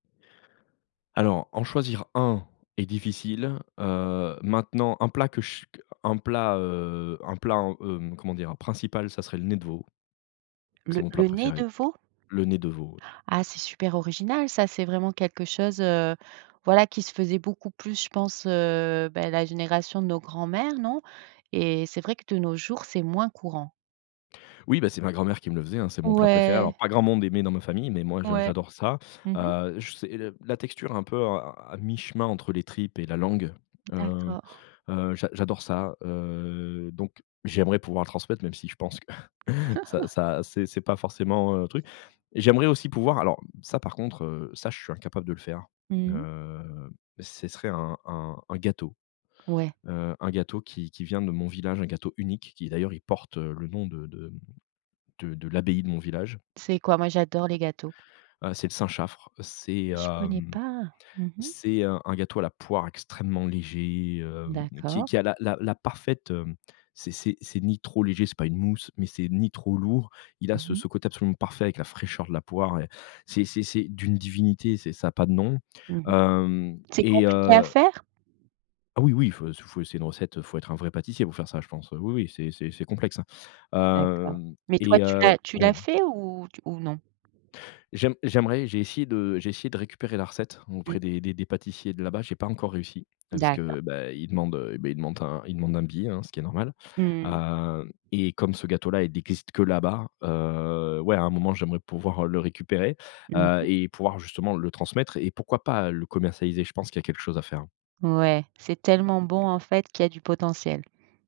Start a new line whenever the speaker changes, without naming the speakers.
Alors, en choisir un est difficile, heu, maintenant un plat que ch q un plat, heu, un plat en, hem, comment dire? Principal, ça serait le nez de veau c'est
Le
mon plat
le nez de
préféré.
veau?
Le nez de veau, ouais.
Ah c'est super original, ça! C'est vraiment quelque chose, heu, voilà, qui se faisait beaucoup plus, je pense, heu, bah, la génération de nos grands-mères, non? Et c'est vrai que de nos jours, c'est moins courant.
Oui bah, c'est ma grand-mère qui me le faisait, hein, c'est mon plat préféré, alors
Ouais!
pas grand monde aimait dans ma famille, mais moi, je
Ouais.
j'adore ça.
Mmh mh.
Heu, je sais, la la texture est un peu, hein, à à mi-chemin entre les tripes et la langue. Heu,
D'accord.
heu, j'a j'adore ça, heu, donc j'aimerais pouvoir le transmettre, même si je pense que ça ça c'est c'est pas forcément un truc. J'aimerais aussi pouvoir alors ça, par contre, heu, ça, je suis incapable de le faire,
Mmh.
heu, c'est serait un un un gâteau,
Ouais.
heu, un gâteau qui qui vient de mon village, un gâteau unique qui d'ailleurs il porte, heu, le nom de de de de l'abbaye de mon village
C'est quoi? Moi, j'adore les gâteaux.
heu, c'est le Saint-Chaffre, c'est,
Je connais
hem,
pas! Mmh mh.
c'est un un gâteau à la poire extrêmement léger, heu, qui
D'accord.
qui a la la la parfaite, heu, c'est c'est c'est ni trop léger, c'est pas une mousse, mais c'est ni trop lourd, il a
Mmh
ce
mh.
ce côté absolument parfait avec la fraîcheur de la poire, et c'est c'est c'est d'une divinité, c'est ça a pas de nom,
Mmh mh.
hem,
C'est
et
compliqué à
heu
faire?
Ah oui, oui, fau c fau c'est une recette, faut être un vrai pâtissier pour faire ça je pense, oui, oui, c'est c'est c'est complexe, hein,
D'accord.
hem
Mais
et
toi, tu
heu,
l'as tu
ouais.
l'as fait ou t ou non?
J'aim j'aimerais, j'ai essayé de j'ai essayé de récupérer la recette
Mmh.
auprès des des des pâtissiers de là-bas. J'ai pas encore réussi parce
D'accord.
que, bah, ils demandent, heu, bah, ils demandent un ils demandent un billet, hein, ce qui est normal.
Mmh.
Heu, et comme ce gâteau là, il existe que là-bas, heu, ouais, à un moment, j'aimerais pouvoir le récupérer,
Mmh
heu,
mh.
et pouvoir justement le transmettre et pourquoi pas le commercialiser, je pense qu'il y a quelque chose à faire.
Ouais, c'est tellement bon, en fait, qu'il y a du potentiel.